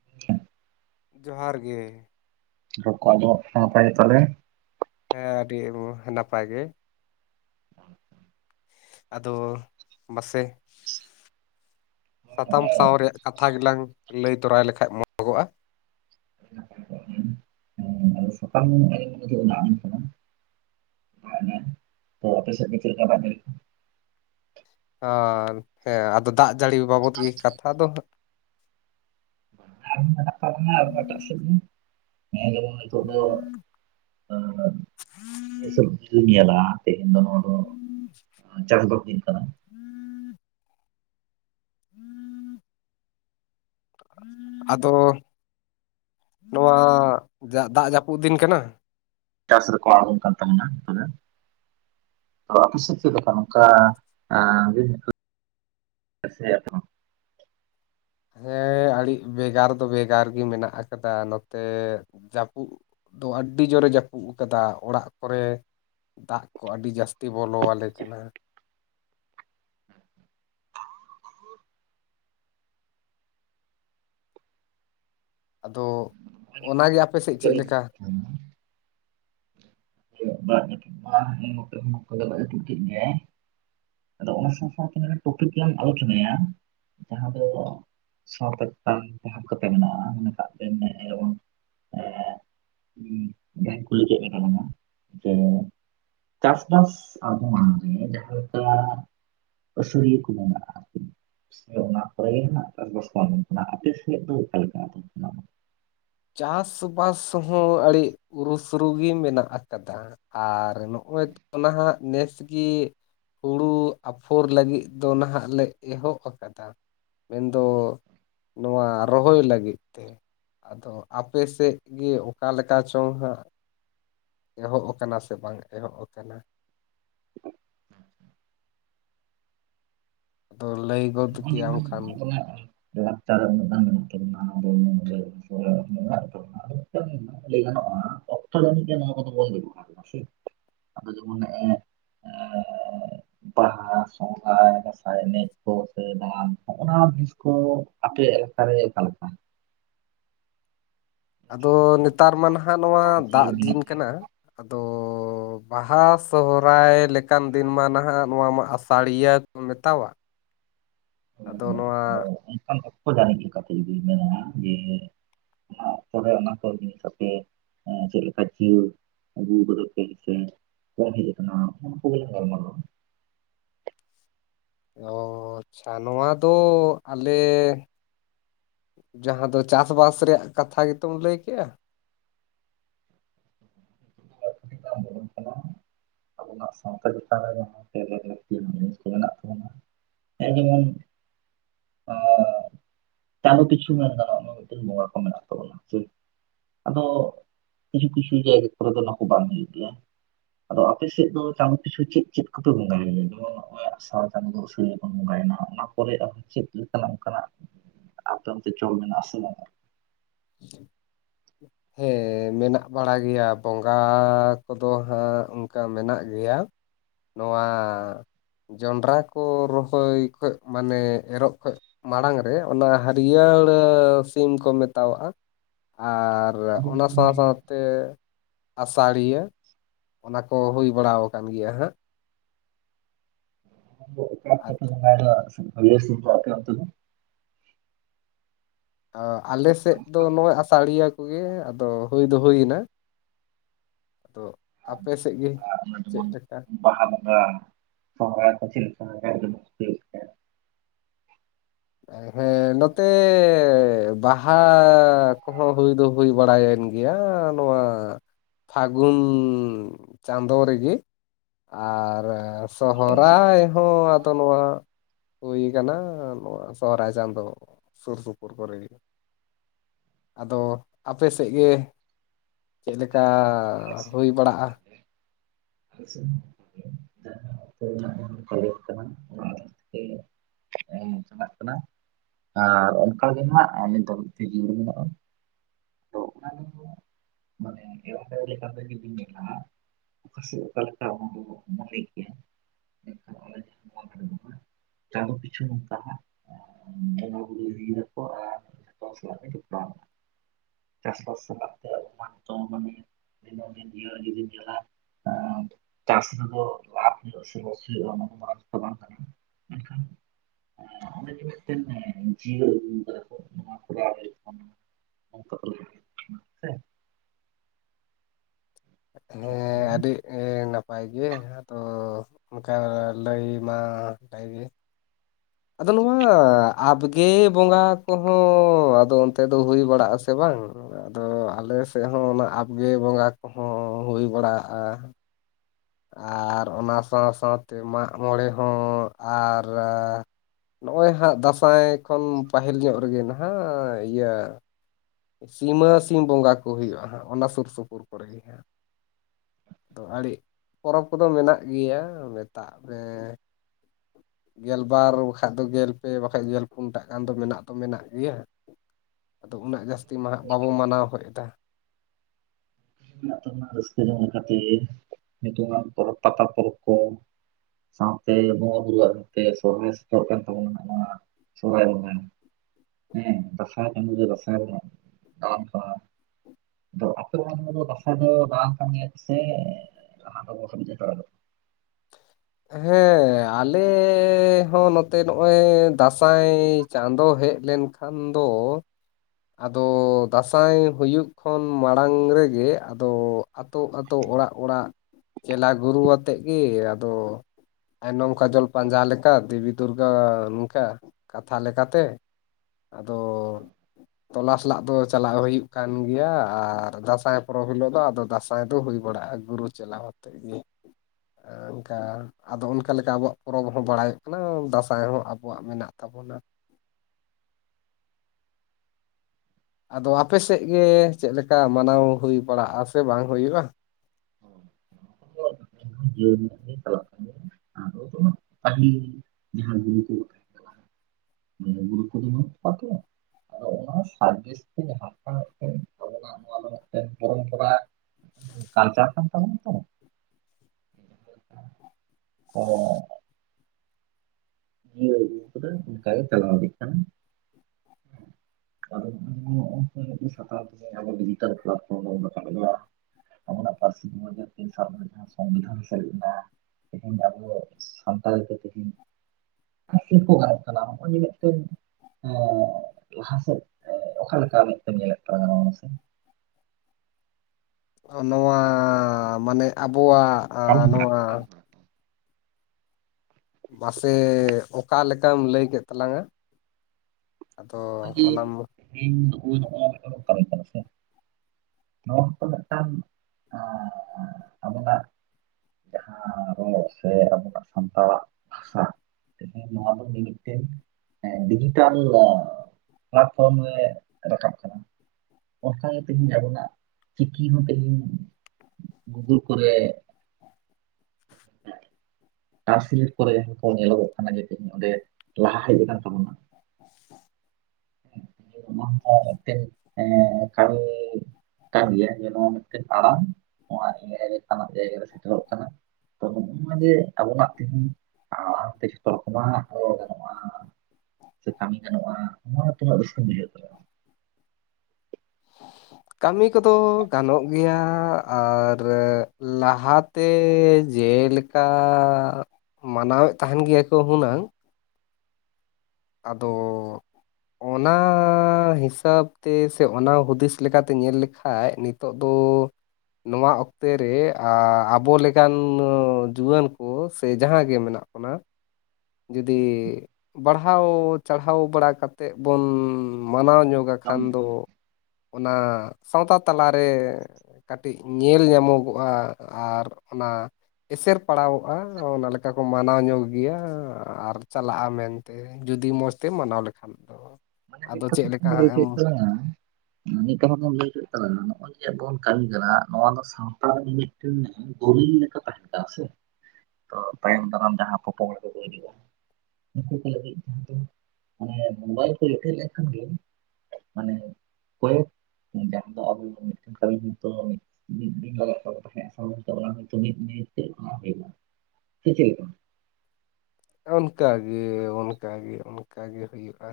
[unintelligible] ᱡᱚᱦᱟᱨ ᱜᱮ [unintelligible] ᱛᱟᱦᱚᱞᱮ ᱦᱮᱸ ᱟᱹᱰᱤ ᱱᱟᱯᱟᱭ ᱜᱮ ᱟᱫᱚ ᱢᱟᱥᱮ ᱥᱟᱛᱟᱢ ᱥᱟᱶ ᱨᱮᱭᱟᱜ ᱠᱟᱛᱷᱟ ᱜᱮᱞᱟᱝ ᱞᱟᱹᱭ ᱛᱚᱨᱟ ᱞᱮᱠᱷᱟᱱ ᱢᱚᱡᱚᱜᱚᱜᱼᱟ [unintelligible] [unintelligible] [unintelligible] ᱛᱚ ᱟᱯᱮ ᱥᱮᱫ ᱫᱚ ᱪᱮᱫ ᱞᱮᱠᱟ ᱫᱟᱜ ᱡᱟᱲᱤ ᱟᱨ ᱦᱮᱸ ᱟᱫᱚ ᱫᱟᱜ ᱡᱟᱹᱲᱤ ᱵᱟᱵᱚᱫ ᱜᱮ ᱠᱟᱛᱷᱟ ᱫᱚ ᱦᱟᱸᱜ [inaudible] ᱮᱠᱫᱚᱢ ᱱᱤᱛᱳᱜ ᱫᱚ [unintelligible] ᱪᱟᱥᱵᱟᱥ ᱦᱩᱭ ᱠᱟᱱᱟ [unintelligible] ᱟᱫᱚ ᱱᱚᱣᱟ ᱫᱟᱜ ᱡᱟᱹᱯᱩᱫ ᱫᱤᱱ ᱠᱟᱱᱟ ᱪᱟᱥ ᱨᱮᱠᱚ ᱟᱬᱝᱜᱚᱱ ᱠᱟᱱ ᱛᱟᱵᱚᱱᱟ ᱛᱚᱵᱮ ᱟᱯᱮ ᱥᱮᱡ ᱪᱮᱫ ᱞᱮᱠᱟ ᱱᱚᱝᱠᱟ ᱮᱸ [unintelligible] [unintelligible] ᱦᱮᱸ ᱟᱹᱰᱤ ᱵᱮᱜᱟᱨ ᱫᱚ ᱵᱮᱜᱟᱨ ᱜᱮ ᱢᱮᱱᱟᱜ ᱟᱠᱟᱫᱟ ᱱᱚᱛᱮ ᱡᱟᱹᱯᱩᱫ ᱫᱚ ᱟᱹᱰᱤ ᱡᱳᱨᱮ ᱡᱟᱹᱯᱩᱫ ᱟᱠᱟᱫᱟ ᱚᱲᱟᱜ ᱠᱚᱨᱮ ᱫᱟᱜ ᱠᱚ ᱟᱹᱰᱤ ᱡᱟᱹᱥᱛᱤ ᱵᱚᱞᱚᱣᱟᱞᱮ ᱠᱟᱱᱟ [unintelligible] ᱟᱫᱚ ᱚᱱᱟᱜᱮ ᱟᱯᱮ ᱥᱮᱫ ᱪᱮᱫ ᱞᱮᱠᱟ [unintelligible] [unintelligible] ᱟᱫᱚ ᱚᱱᱟ ᱥᱟᱶ ᱥᱟᱶᱛᱮ [inaudible] ᱴᱚᱯᱤᱠ ᱮᱢ ᱟᱞᱳᱪᱚᱱᱟᱭᱟ ᱡᱟᱦᱟᱸ ᱫᱚ ᱥᱟᱳ ᱛᱮ ᱢᱮᱱᱟᱜᱼᱟ ᱢᱮᱛᱟᱜ ᱵᱚᱱ ᱡᱟᱦᱟᱧ ᱠᱩᱞᱤ ᱠᱮᱫ ᱵᱤᱱᱟ ᱡᱮ ᱪᱟᱥᱵᱟᱥ ᱟᱵᱚ ᱢᱟᱱᱢᱤ ᱡᱟᱦᱟᱸ ᱞᱮᱠᱟ ᱟᱹᱥᱟᱹᱲᱤᱭᱟᱹ ᱠᱚ ᱢᱮᱱᱟ ᱟᱨᱠᱤ ᱥᱮ ᱚᱱᱟ ᱠᱚᱨᱮ ᱜᱮ ᱦᱟᱜ ᱪᱟᱥᱵᱟᱥ ᱠᱚ ᱮᱢ ᱠᱟᱱᱟ ᱟᱯᱮ ᱥᱮᱫ ᱫᱚ ᱚᱠᱟᱞᱮᱠᱟ ᱚᱱᱟ ᱫᱚ ᱪᱟᱥᱵᱟᱥ ᱦᱚᱸ ᱟᱹᱰᱤ ᱩᱨᱩ ᱥᱩᱨᱩ ᱜᱤ ᱢᱮᱱᱟᱜ ᱟᱠᱟᱫᱟ ᱟᱨ ᱟᱨ ᱱᱚᱜᱼᱚᱭ ᱱᱟᱦᱟᱜ ᱱᱮᱥᱜᱮ ᱦᱩᱲᱩ ᱟᱯᱷᱚᱨ ᱞᱟᱹᱜᱤᱫ ᱫᱚ ᱱᱟᱦᱟᱜ ᱞᱮ ᱮᱦᱚᱵ ᱟᱠᱟᱫᱟ ᱢᱮᱱᱫᱚ ᱱᱚᱣᱟ ᱨᱚᱦᱚᱭ ᱞᱟᱹᱜᱤᱫ ᱛᱮ ᱟᱫᱚ ᱟᱯ ᱥᱮᱡ ᱜᱮ ᱚᱠᱟᱮ ᱞᱮᱠᱟ ᱪᱚᱝ ᱦᱟᱸᱜ ᱮᱦᱚᱵ ᱟᱠᱟᱱᱟ ᱥᱮ ᱵᱟᱝ ᱮᱦᱚᱵ ᱟᱠᱟᱱᱟ [inaudible] ᱟᱫᱚ ᱞᱟᱹᱭ ᱜᱚᱫ [unintelligible] ᱠᱮᱭᱟᱢ ᱠᱷᱟᱱ [unintelligible] ᱞᱟᱹᱭ ᱜᱟᱱᱚᱜᱼᱟ ᱚᱠᱛᱚ ᱡᱟᱹᱱᱤᱡ ᱜᱮ ᱱᱚᱣᱟ ᱠᱚᱫᱚ [inaudible] ᱦᱩᱭᱩᱜᱼᱟ ᱟᱫᱚ ᱡᱮᱢᱚᱱ ᱱᱮ ᱮ ᱵᱟᱦᱟ ᱥᱚᱦᱚᱨᱟᱭ ᱫᱟᱸᱥᱟᱭ ᱮᱱᱮᱡ [unintelligible] ᱦᱚᱸᱜᱼᱚᱱᱟ ᱡᱤᱱᱤᱥ ᱠᱚ ᱟᱯᱮ ᱮᱞᱟᱠᱟᱨᱮ ᱚᱠᱟᱞᱮᱠᱟ ᱟᱫᱚ ᱱᱮᱛᱟᱨ ᱢᱟ ᱱᱟᱦᱟᱜ ᱱᱚᱣᱟ ᱡᱤᱭᱟᱹᱲ ᱫᱟᱜ ᱢᱮᱱᱟᱜ ᱫᱤᱱ ᱜᱮᱭᱟ ᱠᱟᱱᱟ ᱟᱫᱚ ᱵᱟᱦᱟ ᱥᱚᱦᱚᱨᱟᱭ ᱞᱮᱠᱟᱱ ᱫᱤᱱ ᱢᱟ ᱱᱟᱦᱟᱜ ᱱᱚᱣᱟ ᱢᱟ ᱟᱥᱟᱲᱤᱭᱟᱹ ᱢᱮᱛᱟᱣᱟᱜ ᱟᱫᱚ ᱱᱚᱣᱟ ᱟᱫᱚ [unintelligible] ᱪᱮᱫ ᱞᱮᱠᱟ [unintelligible] [unintelligible] ᱜᱟᱞᱢᱟᱨᱟᱣ ᱚ ᱟᱪᱪᱷᱟ ᱱᱚᱣᱟ ᱫᱚ ᱟᱞᱮ, ᱡᱟᱦᱟᱸ ᱫᱚ ᱪᱟᱥᱵᱟᱥ ᱨᱮᱭᱟᱜ ᱠᱟᱛᱷᱟ ᱜᱮᱛᱚᱢ ᱞᱟᱹᱭ ᱠᱮᱜᱼᱟ? [unintelligible] ᱚᱱᱟ ᱥᱟᱶᱛᱟ ᱪᱮᱛᱟᱱ ᱨᱮ ᱡᱟᱦᱟᱸ ᱞᱟᱠ [unintelligible] ᱡᱤᱱᱤᱥ ᱠᱚ ᱢᱮᱱᱟᱜ ᱛᱟᱵᱚᱱᱟ ᱦᱮᱸ ᱡᱮᱢᱚᱱ [unintelligible] ᱪᱟᱸᱫᱩ ᱯᱤᱪᱷᱩ ᱢᱮᱱ ᱜᱟᱱᱚᱜ ᱟ ᱢᱤᱫᱴᱮᱱ [unintelligible] ᱠᱚ ᱢᱮᱱᱟᱜ ᱛᱟᱵᱚᱱᱟ ᱟᱫᱚ ᱠᱤᱪᱷᱩ ᱠᱤᱪᱷᱩ ᱡᱟᱭᱜᱟ ᱠᱚᱨᱮ ᱫᱚ ᱚᱱᱟ ᱠᱚ ᱵᱟᱝ ᱦᱩᱭᱩᱜ ᱜᱮᱭᱟ ᱾ ᱟᱫᱚ ᱟᱯᱮᱥᱮᱫ ᱫᱚ ᱪᱟᱸᱫᱚ ᱯᱤᱪᱷᱩ ᱪᱮᱫ ᱪᱮᱫ ᱠᱚᱯᱮ ᱵᱚᱸᱜᱟᱭ ᱜᱮᱭᱟ ᱡᱮᱢᱚᱱ ᱱᱚᱜᱼᱚᱭ ᱟᱥᱟᱲ ᱪᱟᱸᱫᱳ ᱩᱥᱟᱹᱨ ᱵᱚᱱ ᱵᱚᱸᱜᱟᱭᱮᱱᱟ ᱚᱱᱟ ᱯᱚᱨᱮ ᱟᱨᱦᱚᱸ ᱪᱮᱫ ᱞᱮᱠᱟᱱᱟᱜ ᱚᱱᱠᱟᱱᱟᱜ ᱟᱯᱮ ᱚᱱᱛᱮ ᱪᱚᱞ ᱢᱮᱱᱟᱜ ᱟ ᱥᱮ ᱵᱟᱝᱟ ᱦᱮᱸ ᱢᱮᱱᱟᱜ ᱵᱟᱲᱟ ᱜᱮᱭᱟ ᱵᱚᱸᱜᱟ ᱠᱚᱫᱚ ᱦᱟᱸᱜ ᱚᱱᱠᱟ ᱢᱮᱱᱟᱜ ᱜᱮᱭᱟ ᱱᱚᱣᱟ ᱡᱚᱸᱰᱨᱟ ᱠᱚ ᱨᱚᱦᱚᱭ ᱠᱚᱜ ᱢᱟᱱᱮ ᱮᱨᱚᱜ ᱠᱷᱚᱡ ᱢᱟᱲᱟᱝ ᱨᱮ ᱚᱱᱟ ᱦᱟᱹᱨᱭᱟᱹᱲ ᱥᱤᱢ ᱠᱚ ᱢᱮᱛᱟᱣᱟᱜᱼᱟ ᱟᱨ ᱚᱱᱟ ᱥᱟᱶ ᱥᱟᱶᱛᱮ ᱟᱥᱟᱲᱤᱭᱟᱹ ᱚᱱᱟᱠᱚ ᱦᱩᱭ ᱵᱟᱲᱟ ᱟᱠᱟᱱ ᱜᱮᱭᱟ ᱦᱟᱸᱜ᱾ [unintelligible] ᱟᱞᱮ ᱥᱮᱫ ᱫᱚ ᱱᱚᱣᱟ ᱟᱥ ᱟᱥᱟᱹᱲᱤᱭᱟᱹ ᱠᱚᱜᱮ ᱟᱫᱚ ᱦᱩᱭ ᱫᱚ ᱦᱩᱭ ᱮᱱᱟ ᱟᱫᱚ ᱟᱯᱮ ᱥᱮᱫ ᱜᱮ ᱟᱨ ᱚᱱᱟ ᱪᱮᱫ ᱡᱮᱢᱚᱱ ᱞᱮᱠᱟ? ᱵᱟᱦᱟ ᱵᱚᱸᱜᱟ ᱥᱚᱨᱦᱟᱭ ᱠᱚ ᱪᱮᱫ ᱞᱮᱠᱟ [unintelligible] ᱦᱮᱸ ᱱᱚᱛᱮ ᱵᱟᱦᱟ ᱠᱚᱦᱚᱸ ᱦᱩᱭ ᱫᱚ ᱦᱩᱭ ᱵᱟᱲᱟᱭᱮᱱ ᱜᱮᱼᱼ ᱜᱮᱭᱟ ᱱᱚᱣᱟ ᱯᱷᱟᱹᱜᱩᱱ ᱪᱟᱸᱫᱳ ᱨᱮᱜᱮ᱾ ᱟᱨ ᱮ ᱟᱞᱮ ᱥᱮᱫ ᱫᱚ? ᱥᱚᱦᱚᱨᱟᱭ ᱦᱚᱸ ᱟᱫᱚ ᱱᱚᱣᱟ ᱦᱩᱭ ᱠᱟᱱᱟ ᱱᱚᱣᱟ, ᱥᱚᱦᱚᱨᱟᱭ ᱪᱟᱸᱫᱚ ᱥᱩᱨ ᱥᱩᱯᱩᱨ ᱠᱚᱨᱮ ᱜᱮ᱾ ᱟᱫᱚ ᱟᱯᱮ ᱥᱮᱫ ᱜᱮ ᱪᱮᱫ ᱞᱮᱠᱟ? ᱟᱞᱮᱥᱮᱫ ᱦᱩᱭ ᱦᱚᱸ ᱵᱟᱲᱟᱜᱼᱟ? [unintelligible] [unintelligible] ᱦᱮᱸ ᱪᱟᱞᱟᱜ ᱠᱟᱱᱟ ᱟᱨ ᱚᱱᱠᱟ ᱜᱮ ᱦᱟᱸᱜ ᱱᱤᱛ ᱫᱷᱟᱹᱵᱤᱡ ᱛᱮ ᱡᱤᱭᱚᱱ ᱢᱮᱱᱟᱜᱼᱟ᱾ ᱛᱚ ᱚᱱᱟ ᱫᱚ ᱢᱟᱱᱮ [unintelligible] ᱞᱟᱹᱭ ᱞᱮᱠᱷᱟᱱ ᱫᱚ ᱡᱩᱫᱤᱧ ᱢᱮᱱᱟ ᱚᱠᱟ ᱥᱮᱫ ᱚᱠᱟ ᱞᱮᱠᱟ [unintelligible] ᱢᱮᱱᱠᱷᱟᱱ [inaudible] ᱪᱟᱸᱫᱩ ᱯᱪᱷᱩ ᱱᱚᱝᱠᱟ ᱦᱟᱸᱜ [unintelligible] ᱪᱟᱥᱼᱵᱟᱥ ᱥᱟᱞᱟᱜ ᱛᱚ [unintelligible] ᱪᱟᱥ ᱨᱮᱫᱚ ᱞᱟᱵᱷ ᱦᱩᱭᱩᱜᱼᱟ ᱥᱮ ᱞᱚᱥ ᱦᱩᱭᱩᱜ ᱟ ᱚᱱᱟ ᱫᱚ ᱢᱟᱬᱟᱝ ᱠᱟᱛᱷᱟ ᱫᱚ ᱵᱟᱝ ᱠᱟᱱᱟ [unintelligible] ᱮᱱᱠᱷᱟᱱ [unintelligible] ᱡᱮᱣᱮᱫ ᱟ. ᱜᱩᱣ ᱠᱟᱫᱟ ᱠᱚ ᱱᱚᱣᱟ ᱠᱚᱨᱟᱣ ᱦᱩᱭᱩᱜ ᱛᱟᱵᱚᱱᱟ ᱚᱱᱠᱟ ᱠᱚ ᱞᱟ. ᱭᱟ ᱦᱮ ᱟᱹᱰᱤ ᱱᱟᱯᱟᱭ, ᱱᱟᱯᱟᱭ ᱜᱮ ᱟᱫᱚ ᱚᱱᱠᱟ ᱞᱟᱹᱭ ᱢᱟ ᱞᱟᱹᱭᱜᱮ, ᱟᱫᱚ ᱱᱚᱣᱟ ᱟᱵᱜᱮ ᱵᱚᱸᱜᱟ ᱠᱚᱦᱚᱸ ᱟᱫᱚ ᱚᱱᱛᱮ ᱫᱚ ᱦᱩᱭ ᱵᱟᱲᱟᱜ ᱟᱥᱮ ᱵᱟᱝ? ᱟᱫᱚ ᱟᱞᱮ ᱥᱮᱫ ᱦᱚᱸ ᱚᱱᱟ ᱟᱵᱜᱮ ᱵᱚᱸᱜᱟ ᱠᱚᱦᱚᱸ ᱦᱩᱭ ᱵᱟᱲᱟᱜᱼᱟ᱾ ᱟᱨ ᱚᱱᱟ ᱥᱟᱶ ᱥᱟᱶᱛᱮ ᱢᱟᱜ ᱢᱚᱬᱮ ᱦᱚᱸ ᱟᱨ ᱱᱚᱜᱼᱚᱭ ᱦᱟᱸᱜ ᱫᱟᱸᱥᱟᱭ ᱠᱷᱚᱱ ᱯᱟᱹᱦᱤᱞ ᱧᱚᱜ ᱨᱮᱜᱮ ᱱᱟᱦᱟᱜ ᱤᱭᱟᱹ ᱥᱤᱢᱟᱹ ᱥᱤᱢ ᱵᱚᱸᱜᱟ ᱠᱚ ᱦᱩᱭᱩᱜᱼᱟ ᱦᱟᱸᱜ ᱚᱱᱟ ᱥᱩᱨᱥᱩᱯᱩᱨ ᱠᱚᱨᱮ ᱜᱮ ᱦᱟᱸᱜ᱾ ᱟᱫᱚ ᱟᱹᱰᱤ ᱯᱚᱨᱚᱵᱽ ᱠᱚᱫᱚ ᱢᱮᱱᱟᱜ ᱜᱮᱭᱟ ᱢᱮᱛᱟᱜ ᱢᱮ, ᱜᱮᱞᱵᱟᱨ ᱵᱟᱠᱷᱟᱡ ᱫᱚ ᱜᱮᱞ ᱯᱮ ᱵᱟᱠᱷᱟᱡ ᱜᱮᱞ ᱯᱩᱱᱴᱟᱜ ᱜᱟᱱ ᱫᱚ ᱢᱮᱱᱟᱜ ᱫᱚ ᱢᱮᱱᱟᱜ ᱜᱮᱭᱟ᱾ ᱟᱫᱚ ᱩᱱᱟᱹᱜ ᱡᱟᱹᱥᱛᱤ ᱢᱟᱦᱟᱜ ᱵᱟᱵᱚ ᱢᱟᱱᱟᱣ ᱦᱚ ᱮᱫᱟ᱾ ᱟᱹᱛᱩ ᱨᱮᱱᱟᱜ ᱨᱟᱹᱥᱠᱟᱹ ᱧᱚᱝ ᱠᱷᱟᱹᱛᱤᱨ ᱱᱤᱛᱚᱝᱟᱱ ᱯᱚᱨᱚᱵᱽ ᱯᱟᱛᱟ ᱯᱚᱨᱚᱵᱽ ᱠᱚ ᱥᱟᱶᱛᱮ ᱵᱚᱸᱜᱟ ᱵᱩᱨᱩᱣᱟᱜ ᱢᱮᱱᱛᱮ ᱥᱚᱨᱚᱦᱦᱟᱭ ᱥᱮᱴᱮᱨᱚᱜ ᱠᱟᱱ ᱛᱟᱵᱚᱱᱟ ᱱᱚᱣᱟ [unintelligible] ᱥᱚᱨᱦᱟᱭ ᱵᱳᱝᱜᱟ ᱦᱮᱸ ᱫᱟᱸᱥᱟᱭ ᱪᱟᱸᱫᱩ ᱨᱮ ᱫᱟᱸᱥᱟᱭ ᱵᱚᱝᱜᱟ [unintelligible] ᱟᱫᱚ ᱟᱯᱮᱫᱚ ᱫᱟᱸᱥᱟᱭ ᱫᱚ ᱵᱟᱝ ᱠᱚ ᱮᱱᱮᱡ ᱜᱮᱭᱟ ᱥᱮ ᱞᱟᱦᱟ ᱫᱚᱠᱚ [unintelligible] ᱦᱮᱸ ᱟᱞᱮ ᱦᱚᱸ ᱱᱚᱛᱮ ᱱᱚᱜᱼᱚᱭ ᱫᱟᱸᱥᱟᱭ ᱪᱟᱸᱫᱚ ᱦᱮᱡ ᱞᱮᱱᱠᱷᱟᱱ ᱫᱚ ᱟᱫᱚ ᱫᱟᱸᱥᱟᱭ ᱦᱩᱭᱩᱜ ᱠᱷᱚᱱ ᱢᱟᱲᱟᱝ ᱨᱮᱜᱮ ᱟᱫᱚ ᱟᱹᱛᱩ ᱟᱹᱛᱩ ᱚᱲᱟᱜ ᱚᱲᱟᱜ ᱪᱮᱞᱟ ᱜᱩᱨᱩ ᱟᱛᱮᱫ ᱜᱮ ᱟᱫᱚ ᱟᱭᱱᱚᱢ ᱠᱟᱡᱚᱞ ᱯᱟᱸᱡᱟ ᱞᱮᱠᱟ ᱫᱮᱵᱤ ᱫᱩᱨᱜᱟ ᱱᱚᱝᱠᱟ ᱠᱟᱛᱷᱟ ᱞᱮᱠᱟᱛᱮ ᱟᱫᱚ ᱚᱱᱟ ᱥᱟᱞᱟᱜ ᱫᱚ ᱪᱟᱞᱟᱜ ᱦᱩᱭᱩᱜ ᱠᱟᱱ ᱜᱮᱭᱟ ᱟᱨ ᱫᱟᱸᱥᱟᱭ ᱯᱚᱨᱚᱵᱽ ᱦᱤᱞᱟ. ᱜ ᱫᱚ ᱫᱟᱸᱥᱟᱭ ᱫᱚ ᱦᱩᱭ ᱵᱟᱲᱟᱜᱼᱟ ᱜᱩᱨᱩ ᱪᱮᱞᱟᱣ ᱟᱛᱮᱫ ᱜᱮ ᱚᱱᱠᱟ, ᱟᱫᱚ ᱚᱱᱠᱟ ᱞᱮᱠᱟ ᱟᱵᱚᱣᱟᱜ ᱯᱚᱨᱚᱵᱽ ᱦᱚᱸ ᱵᱟᱲᱟᱭᱚᱜ ᱠᱟᱱᱟ ᱫᱟᱸᱥᱟᱭ ᱦᱚᱸ ᱟᱵᱚᱣᱟᱜ ᱢᱮᱱᱟᱜ ᱛᱟᱵᱚᱱᱟ᱾ ᱟᱫᱚ ᱟᱯᱮ ᱥᱮᱫ ᱜᱮ ᱪᱮ ᱪᱮᱫ ᱞᱮᱠᱟ ᱢᱟᱱᱟᱣ ᱦᱩᱭ ᱵᱟᱲᱟᱜᱼᱟ ᱥᱮ ᱵᱟᱝ ᱦᱩᱭᱩᱜᱼᱟ? [unintelligible] ᱯᱟᱹᱦᱤᱞ ᱡᱟᱦᱟᱸ ᱜᱩᱨᱩ ᱠᱚ ᱛᱟᱦᱮᱸ ᱠᱟᱱᱟ [unintelligible] [unintelligible] ᱱᱚᱣᱟ ᱫᱚ ᱢᱤᱫᱴᱮᱱ ᱯᱚᱨᱚᱢᱯᱚᱨᱟ ᱠᱟᱞᱪᱟᱨ ᱠᱟᱱ ᱛᱟᱵᱚᱱᱟ ᱛᱚ [unintelligible] [unintelligible] ᱡᱤᱭᱟᱹᱲ ᱟᱹᱜᱩ ᱠᱟᱫᱟ ᱚᱱᱠᱟᱜᱮ ᱪᱟᱞᱟᱣ ᱤᱫᱤᱜ ᱠᱟᱱᱟ [unintelligible] ᱟᱵᱚᱱᱟᱜ ᱯᱟᱹᱨᱥᱤ ᱫᱩ ᱦᱟᱡᱟᱨ ᱛᱤᱱ ᱥᱟᱞᱨᱮ ᱡᱟᱦᱟᱸ ᱥᱚᱝᱵᱤᱫᱷᱟᱱ ᱥᱮᱞᱮᱫ ᱮᱱᱟ [unintelligible] ᱛᱮᱦᱮᱧ ᱫᱚ ᱟᱵᱚ ᱥᱟᱱᱛᱟ ᱞᱮᱠᱟ ᱛᱮᱦᱮᱧ [unintelligible] [unintelligible] ᱠᱚ ᱜᱟᱱᱚᱜ ᱠᱟᱱᱟ ᱱᱚᱜᱼᱚᱭ ᱡᱮ ᱢᱤᱫᱴᱮᱱ [unintelligible] ᱞᱟᱦᱟ ᱥᱮᱫ ᱚᱠᱟᱞᱮᱠᱟ ᱢᱮᱫ ᱛᱮᱢ ᱧᱮᱞᱮᱫ ᱛᱟᱞᱟᱝᱟ ᱢᱟᱥᱮ ᱱᱚᱣᱟ ᱢᱟᱱᱮ ᱟᱵᱚᱣᱟᱜ ᱠᱟᱹᱢᱤ ᱦᱚᱨᱟ ᱱᱚᱣᱟ ᱢᱟᱥᱮ ᱚᱠᱟ ᱞᱮᱠᱟᱢ ᱞᱟᱹᱭ ᱠᱮᱫ ᱛᱟᱞᱟᱝᱟ ᱟᱫᱚ ᱱᱚᱜᱼᱚᱭ ᱡᱮ ᱚᱱᱟᱢ ᱛᱮᱦᱮᱧ ᱱᱚᱜᱼᱚᱭ ᱱᱚᱜᱼᱚ [unintelligible] ᱠᱟᱱᱟ ᱥᱮ [unintelligible] ᱱᱚᱣᱟ ᱦᱚᱸ ᱛᱚ ᱢᱤᱫᱴᱟᱝ ᱚᱵᱚᱛᱟᱨ [unintelligible] ᱡᱟᱦᱟᱸ ᱨᱚᱲ ᱥᱮ ᱟᱵᱚᱣᱟᱜ ᱥᱟᱱᱛᱟᱲᱟᱜ ᱵᱷᱟᱥᱟ ᱛᱮᱦᱮᱧ ᱱᱚᱣᱟ ᱫᱚ ᱢᱤ ᱢᱤᱫᱴᱮᱱ ᱰᱤᱡᱤᱴᱟᱞ ᱮᱯ ᱯᱷᱳᱱ ᱨᱮ ᱮ ᱨᱟᱠᱟᱵ ᱠᱟᱱᱟ ᱚᱱᱠᱟᱜᱮ ᱛᱮᱦᱤᱧ ᱟᱵᱚᱱᱟᱜ ᱪᱤᱠᱤ ᱦᱚᱸ ᱛᱮᱦᱤᱧ ᱜᱩᱜᱩᱞ ᱠᱚᱨᱮ [unintelligible] ᱴᱨᱟᱱᱥᱞᱮᱴ ᱠᱚᱨᱮ ᱡᱟᱦᱟᱸ ᱠᱚ ᱧᱮᱞᱚᱜᱚᱜ ᱠᱟᱱᱟ ᱡᱮ ᱛᱮᱦᱮᱧ ᱚᱸᱰᱮ ᱞᱟᱦᱟ ᱦᱮᱡ ᱟᱠᱟᱱ ᱛᱟᱵᱚᱱᱟ [unintelligible] ᱠᱟᱹᱢᱤ [unintelligible] ᱠᱟᱱ ᱜᱮᱭᱟ ᱡᱮ ᱱᱚᱣᱟ ᱢᱤᱫᱴᱮᱡ ᱟᱲᱟᱝ ᱱᱚᱣᱟ ᱮ ᱟᱭ ᱞᱮᱠᱟᱱᱟᱜ ᱡᱟᱭᱜᱟ ᱨᱮ ᱥᱮᱴᱮᱨᱚᱜ ᱠᱟᱱᱟ ᱛᱚ ᱱᱚᱜᱼᱚ ᱱᱚᱣᱟ ᱡᱮ ᱟᱵᱚᱱᱟᱜ ᱛᱮᱦᱤᱧ ᱟᱨ ᱛᱮ ᱡᱚᱛᱚ ᱨᱚᱠᱚᱢᱟᱜ ᱚᱞ ᱜᱟᱱᱚᱜᱼᱟ ᱥᱮ ᱠᱟᱹᱢᱤ ᱜᱟᱱᱚᱜᱼᱟ ᱱᱚᱣᱟ ᱦᱚᱸ ᱛᱤᱱᱟᱹᱜ ᱨᱟᱹᱥᱠᱟᱹ ᱵᱩᱡᱷᱟᱹᱜ ᱠᱟᱱᱟ ᱠᱟᱹᱢᱤ ᱠᱚᱫᱚ ᱜᱟᱱᱚᱜ ᱜᱮᱭᱟ ᱟᱨ ᱞᱟᱦᱟᱛᱮ ᱡᱮᱞᱮᱠᱟ ᱠᱟ ᱢᱟᱱᱟᱣᱮᱫ ᱛᱟᱦᱮᱱ ᱜᱮᱭᱟ ᱠᱚ ᱦᱩᱱᱟᱹᱝ ᱟᱫᱚ ᱚᱱᱟ ᱦᱤᱥᱟᱹᱵ ᱛᱮ ᱥᱮ ᱚᱱᱟ ᱦᱩᱫᱤᱥ ᱞᱮᱠᱟᱛᱮ ᱧᱮᱞ ᱞᱮᱠᱷᱟ ᱱᱤᱛ ᱱᱤᱛᱚᱜ ᱫᱚ ᱱᱚᱣᱟ ᱚᱠᱛᱮ ᱨᱮ ᱟᱵᱚ ᱞᱮᱠᱟᱱ ᱡᱩᱣᱟᱹᱱ ᱠᱚ ᱥᱮ ᱡᱟᱦᱟᱸ ᱜᱮ ᱢᱮᱱᱚᱜ ᱠᱟᱱᱟ ᱡᱩᱫᱤ ᱵᱟᱲᱦᱟᱣ ᱪᱟᱲᱦᱟᱣ ᱵᱟᱲᱟ ᱠᱟᱛᱮᱫ ᱵᱚᱱ ᱢᱟᱱᱟᱣ ᱧᱚᱜ ᱞᱮᱠᱷᱟᱱ ᱫᱚ ᱚᱱᱟ ᱥᱟᱶᱛᱟ ᱛᱟᱞᱟᱨᱮ ᱠᱟᱹᱴᱤᱡ ᱧᱮᱞ ᱧᱟᱢᱚᱜᱚᱜᱼᱟ ᱟᱨ ᱚᱱᱟ ᱮᱥᱮᱨ ᱯᱟᱲᱟᱣᱚᱜ-ᱟ ᱚᱱᱟ ᱞᱮᱠᱟ ᱠᱚ ᱢᱟᱱᱟᱣ ᱧᱚᱜ ᱜᱮᱭᱟ ᱟᱨ ᱪᱟᱞᱟᱜ-ᱟ ᱢᱮᱱᱛᱮ ᱡᱩᱫᱤ ᱢᱚᱸᱡᱽ ᱛᱮᱢ ᱢᱟᱱᱟᱣ ᱞᱮᱠᱷᱟᱱ ᱫᱚ ᱢᱟᱱᱮ ᱢᱤᱫ ᱟᱫᱚ ᱪᱮᱫ ᱞᱮᱠᱟ ᱠᱟᱛᱷᱟ ᱦᱟᱸᱜ ᱞᱟᱹᱭ ᱮᱢ ᱠᱮᱫ ᱛᱟᱞᱟᱝᱟ ᱢᱤᱫ ᱠᱟᱛᱷᱟ ᱛᱮᱢ ᱞᱟᱹᱭ ᱠᱮᱫ ᱛᱟᱞᱟᱝᱟ ᱱᱚᱜ-ᱚᱭ ᱪᱮᱫ ᱵᱚᱱ ᱠᱟᱹᱢᱤ ᱠᱟᱱᱟ ᱱᱚᱣᱟ ᱫᱚ ᱥᱟᱣᱛᱟ ᱨᱮ ᱢᱤᱫᱴᱮᱱ ᱵᱳᱨᱮᱞ ᱞᱮᱠᱟ ᱛᱟᱦᱮᱱ ᱠᱟᱱᱟ ᱥᱮ ᱛᱚ ᱛᱟᱭᱚᱢ ᱫᱟᱨᱟᱢ ᱡᱟᱦᱟᱸ ᱯᱷᱚᱴᱚ ᱠᱟᱛᱮᱛ ᱠᱚ ᱦᱤᱡᱩᱜᱼᱟ ᱱᱩᱠᱩ ᱠᱚ ᱞᱟᱹᱜᱤᱫ ᱡᱟᱦᱟ ᱫᱚ ᱢᱟᱱᱮ ᱢᱳᱵᱟᱭᱤᱞ ᱠᱚ ᱡᱚᱴᱮᱫ ᱞᱮᱠᱷᱟᱱ ᱜᱮ ᱢᱟᱱᱮ ᱠᱚᱭᱮᱠ ᱡᱟᱦᱟᱸ ᱫᱚ ᱟᱵᱚ ᱢᱤᱫᱴᱮᱱ ᱠᱟᱹᱢᱤ ᱡᱩᱫ ᱫᱚ ᱢᱤᱫ ᱫᱤᱱ ᱞᱟᱜᱟᱜ ᱛᱟᱵᱚ ᱛᱟᱦᱮᱸᱫ ᱟᱥᱟ ᱛᱟᱵᱚ ᱚᱱᱟ ᱦᱚᱭᱛᱚ ᱢᱤᱫ ᱢᱤᱫ [unintelligible] ᱦᱩᱭᱩᱜ-ᱟ ᱢᱟ ᱥᱮ ᱪᱮᱫ ᱞᱮᱠᱟ ᱚᱱᱠᱟᱜᱮ ᱚᱱᱠᱟᱜᱮ ᱚᱱᱠᱟᱜᱮ ᱦᱩᱭᱩᱜ-ᱟ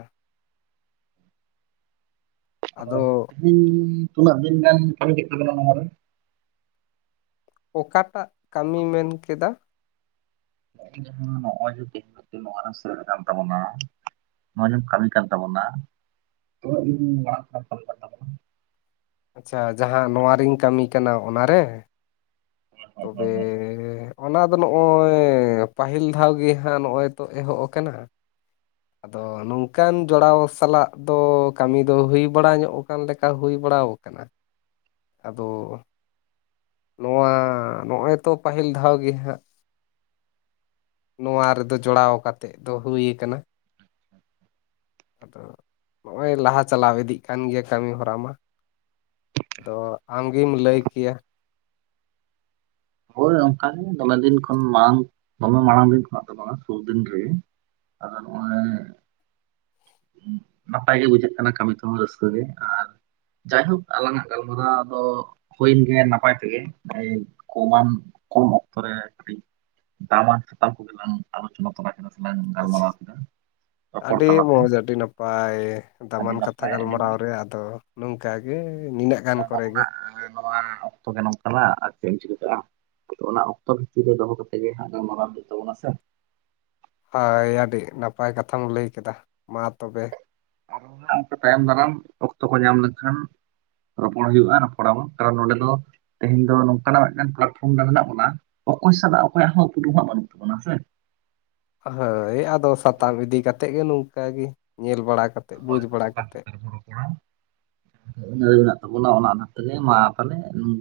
ᱟᱫᱚ ᱦᱩᱸ ᱛᱤᱱᱟᱹᱜ ᱫᱤᱱ ᱜᱟᱱ ᱠᱟᱹᱢᱤ ᱠᱮᱛ ᱛᱟᱞᱟᱝᱟ ᱱᱚᱣᱟ ᱨᱮ ᱚᱠᱟᱴᱟᱜ ᱠᱟᱹᱢᱤ ᱢᱮᱱ ᱠᱮᱫᱟ ᱱᱚᱜᱼᱚᱭ ᱡᱟᱦᱟᱸ ᱱᱚᱜᱼᱚᱭ ᱡᱮ ᱛᱮᱦᱮᱧ ᱱᱚᱣᱟ ᱨᱮ ᱥᱮᱞᱮᱫ ᱠᱟᱱ ᱛᱟᱵᱚᱱᱟ ᱢᱟᱱᱮ ᱠᱟᱹᱢᱤ [unintelligible] ᱠᱟᱱ ᱛᱟᱵᱚᱱᱟ [unintelligible] ᱟᱪᱪᱷᱟ ᱡᱟᱦᱟ ᱱᱚᱣᱟ ᱨᱤᱧ ᱠᱟᱹᱢᱤ ᱠᱟᱱᱟ ᱚᱱᱟᱨᱮ ᱛᱚᱵᱮᱻ ᱚᱱᱟ ᱫᱚ ᱱᱚᱜ-ᱚᱭᱻ ᱯᱟᱹᱦᱤᱞ ᱫᱷᱟᱣ ᱜᱮ ᱦᱟᱸᱜ ᱱᱚᱜ-ᱚᱭ ᱛᱚ ᱮᱦᱚᱵ ᱟᱠᱟᱱᱟ ᱟᱫᱚ ᱱᱚᱝᱠᱟᱱ ᱡᱚᱲᱟᱣ ᱥᱟᱞᱟᱜ ᱫᱚ ᱠᱟᱹᱢᱤ ᱫᱚ ᱦᱩᱭ ᱵᱟᱲᱟ ᱧᱚᱜ ᱟᱠᱟᱱ ᱞᱮᱠᱟ ᱦᱩᱭ ᱵᱟᱲᱟ ᱟᱠᱟᱱᱟ ᱟᱫᱚ ᱱᱚᱣᱟ ᱱᱚᱜ-ᱚᱭ ᱛᱚ ᱯᱟᱹᱦᱤᱞ ᱫᱷᱟᱣ ᱜᱮ ᱦᱟᱸᱜ ᱱᱚᱣᱟ ᱨᱮᱫᱚ ᱡᱚᱲᱟᱣ ᱠᱟᱛᱮᱫ ᱫᱚ ᱦᱩᱭ ᱟᱠᱟᱱᱟ ᱟᱪᱪᱷᱟ [unintelligible] ᱟᱫᱚ ᱱᱚᱜ-ᱚᱭ ᱞᱟᱦᱟ ᱪᱟᱞᱟᱣ ᱤᱫᱤᱜ ᱠᱟᱱ ᱜᱮᱭᱟ ᱠᱟᱹᱢᱤ ᱦᱚᱨᱟ ᱢᱟ ᱟᱫᱚ ᱟᱢᱜᱮᱢ ᱞᱟᱹᱭ ᱠᱮᱭᱟ ᱦᱳᱭ ᱚᱱᱠᱟᱜᱮ ᱫᱚᱢᱮ ᱫᱤᱱ ᱠᱷᱚᱱ ᱵᱟᱝ ᱫᱚᱢᱮ ᱢᱟᱲᱟᱝ ᱫᱤᱱ ᱠᱷᱚᱱᱟᱜ ᱫᱚ ᱵᱟᱝᱟ ᱥᱩᱨ ᱫᱤᱱ ᱜᱤ ᱟᱨ ᱱᱚᱜᱼᱚᱭ ᱱᱟᱯᱟᱭ ᱜᱮ ᱵᱩᱡᱷᱟᱹᱜ ᱠᱟᱱᱟ ᱠᱟᱹᱢᱤ ᱛᱮᱦᱚᱸ ᱨᱟᱹᱥᱠᱟᱹ ᱜᱮ ᱟᱨ ᱡᱟᱭᱦᱳᱠ ᱟᱞᱟᱝᱟᱜ ᱜᱟᱞᱢᱟᱨᱟᱣ ᱫᱚ ᱦᱩᱭᱮᱱ ᱜᱮ ᱱᱟᱯᱟᱭ ᱛᱮᱜᱮ [inaudible] ᱠᱚᱢᱟᱱ ᱠᱚᱢ ᱚᱠᱛᱚ ᱨᱮ ᱠᱟᱹᱴᱤᱡ ᱫᱟᱢᱟᱱ ᱥᱟᱛᱟᱢ ᱠᱚᱜᱮ ᱞᱟᱝ ᱟᱞᱳᱪᱚᱱᱟ ᱛᱚᱨᱟ ᱠᱮᱫᱟ ᱥᱮᱞᱟᱝ ᱟᱪᱪᱷᱟ ᱜᱟᱞᱢᱟᱨᱟᱣ ᱠᱮᱫᱟ ᱨᱚᱯᱚᱲ ᱟᱹᱰᱤ ᱛᱟᱞᱟᱛᱮ ᱢᱚᱸᱡᱽ ᱟᱹᱰᱤ ᱱᱟᱯᱟᱭ ᱟᱹᱰᱤ ᱫᱟᱢᱟᱱ ᱠᱟᱛᱷᱟ ᱱᱟᱯᱟᱭ ᱟᱹᱰᱤ ᱜᱟᱞᱢᱟᱨᱟᱣ ᱢᱚᱸᱡᱽ ᱨᱮ ᱟᱫᱚ ᱱᱚᱝᱠᱟᱜ ᱜᱮ ᱱᱤᱱᱟᱹᱜ ᱜᱟᱱ ᱠᱚᱨᱮ ᱜᱮ ᱟᱵᱚᱱᱟᱜ ᱱᱚᱣᱟ ᱚᱠᱛᱚ ᱜᱮ ᱱᱚᱝ ᱠᱟᱱᱟ ᱟᱨ ᱪᱮᱫ ᱮᱢ ᱪᱤᱠᱟᱹ ᱫᱟᱲᱮᱭᱟᱜᱼᱟ ᱚᱱᱟ ᱚᱠᱛᱚ ᱵᱷᱤᱛᱤᱨ ᱨᱮ ᱫᱚᱦᱚ ᱠᱟᱛᱮᱫ ᱜᱮ ᱦᱟᱸᱜ ᱜᱟᱞᱢᱟᱨᱟᱣ ᱦᱩᱭᱩᱜ ᱛᱟᱵᱚᱱᱟ ᱥᱮ ᱦᱚᱭ ᱟᱹᱰᱤ ᱱᱟᱯᱟᱭ ᱠᱟᱛᱷᱟᱢ ᱞᱟᱹᱭ ᱠᱮᱫᱟ ᱢᱟ ᱛᱚᱵᱮ ᱟᱨᱚ ᱦᱟᱸᱜ ᱚᱱᱠᱟ ᱛᱟᱭᱚᱢ ᱫᱟᱨᱟᱢ ᱚᱠᱛᱚ ᱠᱚ ᱧᱟᱢ ᱞᱮᱱᱠᱷᱟᱱ ᱨᱚᱯᱚᱲ ᱦᱩᱭᱩᱜ-ᱟ ᱨᱚᱯᱚᱲ ᱟᱵᱚᱱ ᱠᱟᱨᱚᱱ ᱱᱚᱸᱰᱮ ᱫᱚ ᱛᱮᱦᱮᱧ ᱫᱚ ᱱᱚᱝᱠᱟᱱᱟᱜ ᱢᱤᱫᱴᱟᱝ ᱯᱞᱟᱴᱯᱷᱚᱨᱚᱢ ᱨᱮ ᱢᱮᱱᱟᱜ ᱵᱚᱱᱟ ᱚᱠᱚᱭ ᱥᱟᱞᱟᱜ ᱚᱠᱚᱭᱟᱜ ᱦᱚᱸ ᱩᱯᱨᱩᱢ ᱦᱟᱸᱜ ᱵᱟᱹᱱᱩᱜ ᱛᱟᱵᱚᱱᱟ ᱦᱮᱸ ᱥᱮ ᱦᱳᱭ ᱟᱫᱚ ᱥᱟᱛᱟᱢ ᱤᱫᱤ ᱠᱟᱛᱮ ᱜᱮ ᱱᱚᱝᱠᱟ ᱜᱮ ᱧᱮᱞ ᱵᱟᱲᱟ ᱠᱟᱛᱮ ᱦᱳ ᱦᱳᱭ ᱥᱟᱛᱟᱢ ᱪᱮᱛᱟᱱ ᱨᱮᱵᱚᱱ ᱨᱚᱯᱚᱲᱟ ᱞᱟᱸᱭ ᱢᱮᱱᱟᱜ ᱛᱟᱵᱚᱱᱟ ᱚᱱᱟ ᱚᱱᱟ ᱛᱮᱜᱮ ᱢᱟ ᱛᱟᱦᱟᱞᱮ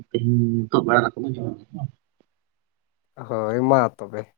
ᱛᱮᱦᱮᱧ ᱱᱤᱛᱚᱜ ᱵᱮᱲᱟ [inaudible] ᱦᱳᱭ ᱢᱟ ᱛᱚᱵᱮ